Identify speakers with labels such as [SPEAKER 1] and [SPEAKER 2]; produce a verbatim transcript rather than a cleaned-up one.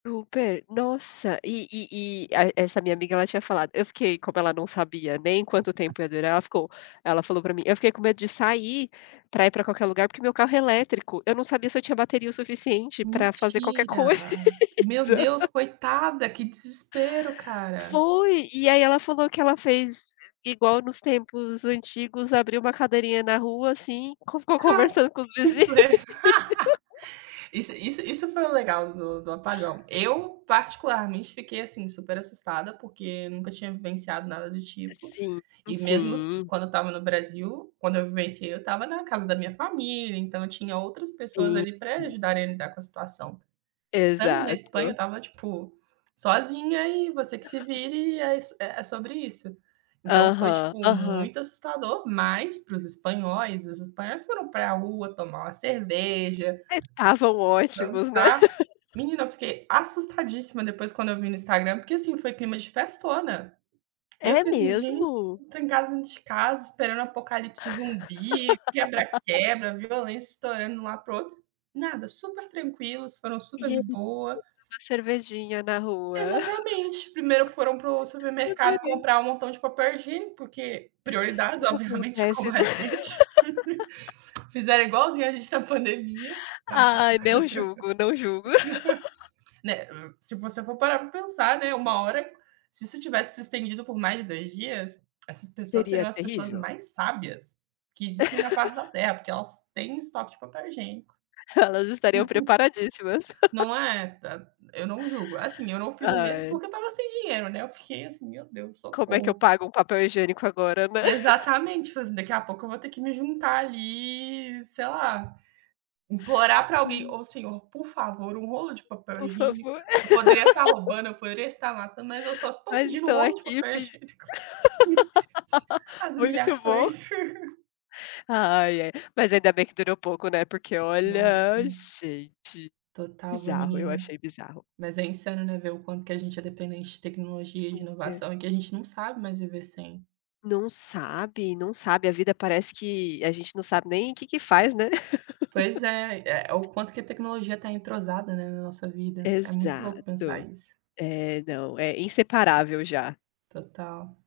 [SPEAKER 1] Super! Nossa, e e e a essa minha amiga, ela tinha falado eu fiquei como ela não sabia nem quanto tempo ia durar, ela ficou ela falou pra mim: “Eu fiquei com medo de sair pra ir pra qualquer lugar, porque meu carro é elétrico. Eu não sabia se eu tinha bateria o suficiente pra fazer qualquer
[SPEAKER 2] Mentira!
[SPEAKER 1] coisa".
[SPEAKER 2] Meu Deus, coitada. Que desespero, cara.
[SPEAKER 1] Foi! E aí ela falou que ela fez igual nos tempos antigos: abriu uma cadeirinha na rua, assim, co ficou
[SPEAKER 2] Ah,
[SPEAKER 1] conversando com os
[SPEAKER 2] que
[SPEAKER 1] vizinho.
[SPEAKER 2] pre? Isso isso isso foi o legal do do apagão. Eu, particularmente, fiquei, assim, super assustada, porque nunca tinha vivenciado nada do tipo.
[SPEAKER 1] Sim,
[SPEAKER 2] E, mesmo t
[SPEAKER 1] sim.
[SPEAKER 2] quando eu estava no Brasil, quando eu vivenciei, eu estava na casa da minha família. Então eu tinha outras pessoas
[SPEAKER 1] Sim.
[SPEAKER 2] ali pra ajudarem a lidar com a situação. Estando na Espanha, eu
[SPEAKER 1] Exato.
[SPEAKER 2] estava, tipo, sozinha e você que se vire. É is é sobre isso. Então foi,
[SPEAKER 1] Aham,
[SPEAKER 2] tipo,
[SPEAKER 1] aham.
[SPEAKER 2] muito assustador. Mas, para os espanhóis os espanhóis foram pra rua tomar uma cerveja,
[SPEAKER 1] É, estavam ótimos, né.
[SPEAKER 2] dançar. Menina, eu fiquei assustadíssima depois, quando eu vi no Instagram, porque, assim, foi clima de festona. E eu
[SPEAKER 1] É
[SPEAKER 2] fiquei, assim: “Gente,
[SPEAKER 1] mesmo?
[SPEAKER 2] fiquei trancada dentro de casa esperando apocalipse zumbi, quebra-quebra, violência estourando lá para o outro”. Nada. Super tranquilos. Foram
[SPEAKER 1] E
[SPEAKER 2] super de
[SPEAKER 1] eles [unintelligible]
[SPEAKER 2] boa.
[SPEAKER 1] toma cervejinha na rua.
[SPEAKER 2] Exatamente. Primeiro, foram pro supermercado
[SPEAKER 1] Adorei.
[SPEAKER 2] comprar um montão de papel higiênico, porque prioridades,
[SPEAKER 1] Que que
[SPEAKER 2] obviamente,
[SPEAKER 1] acontece,
[SPEAKER 2] como a
[SPEAKER 1] né.
[SPEAKER 2] gente. Fizeram igualzinho à gente na pandemia, acabaram.
[SPEAKER 1] Ai, não julgo, não julgo.
[SPEAKER 2] Né, se você for parar pra pensar, né, uma hora, se isso tivesse se estendido por mais de dois dias, essas pessoas
[SPEAKER 1] Seria
[SPEAKER 2] seriam as pessoas
[SPEAKER 1] terrível.
[SPEAKER 2] mais sábias que existem na face da Terra, porque elas têm estoque de papel higiênico.
[SPEAKER 1] Elas estariam preparadíssimas.
[SPEAKER 2] Não é? Tá c eu não julgo. Assim, eu não fiz o mesmo,
[SPEAKER 1] Ai.
[SPEAKER 2] porque eu estava sem dinheiro, né. Eu fiquei, assim: “Meu Deus,
[SPEAKER 1] Como é que eu
[SPEAKER 2] socorro!”.
[SPEAKER 1] pago um papel higiênico agora, né?
[SPEAKER 2] Exatamente, falei assim: "Daqui a pouco eu vou ter que me juntar ali, sei lá, implorar pra alguém:
[SPEAKER 1] Sim.
[SPEAKER 2] 'Ô senhor, por favor, um rolo de papel
[SPEAKER 1] Por
[SPEAKER 2] higiênico'.
[SPEAKER 1] favor.
[SPEAKER 2] Eu poderia tá roubando, eu poderia estar matando, mas eu só estou
[SPEAKER 1] Mas
[SPEAKER 2] pedindo um
[SPEAKER 1] estou
[SPEAKER 2] rolo de
[SPEAKER 1] aqui
[SPEAKER 2] papel
[SPEAKER 1] pedindo.
[SPEAKER 2] higiênico." As
[SPEAKER 1] Muito bom.
[SPEAKER 2] humilhações.
[SPEAKER 1] Ai, ai, mas ainda bem que durou pouco, né, porque olha,
[SPEAKER 2] Nossa!
[SPEAKER 1] gente,
[SPEAKER 2] Total, viu,
[SPEAKER 1] bizarro. Eu
[SPEAKER 2] menina,
[SPEAKER 1] achei bizarro.
[SPEAKER 2] mas é insano, né, ver o quanto que a gente é dependente de tecnologia e de
[SPEAKER 1] Super.
[SPEAKER 2] inovação e que a gente não sabe mais viver sem.
[SPEAKER 1] Não sabe, não sabe. A vida parece que a gente não sabe nem o que que faz, né.
[SPEAKER 2] Pois é, é o quanto que a tecnologia tá entrosada, né, na nossa vida. É muito louco pensar
[SPEAKER 1] Exato.
[SPEAKER 2] isso.
[SPEAKER 1] É, não. É inseparável já.
[SPEAKER 2] Total.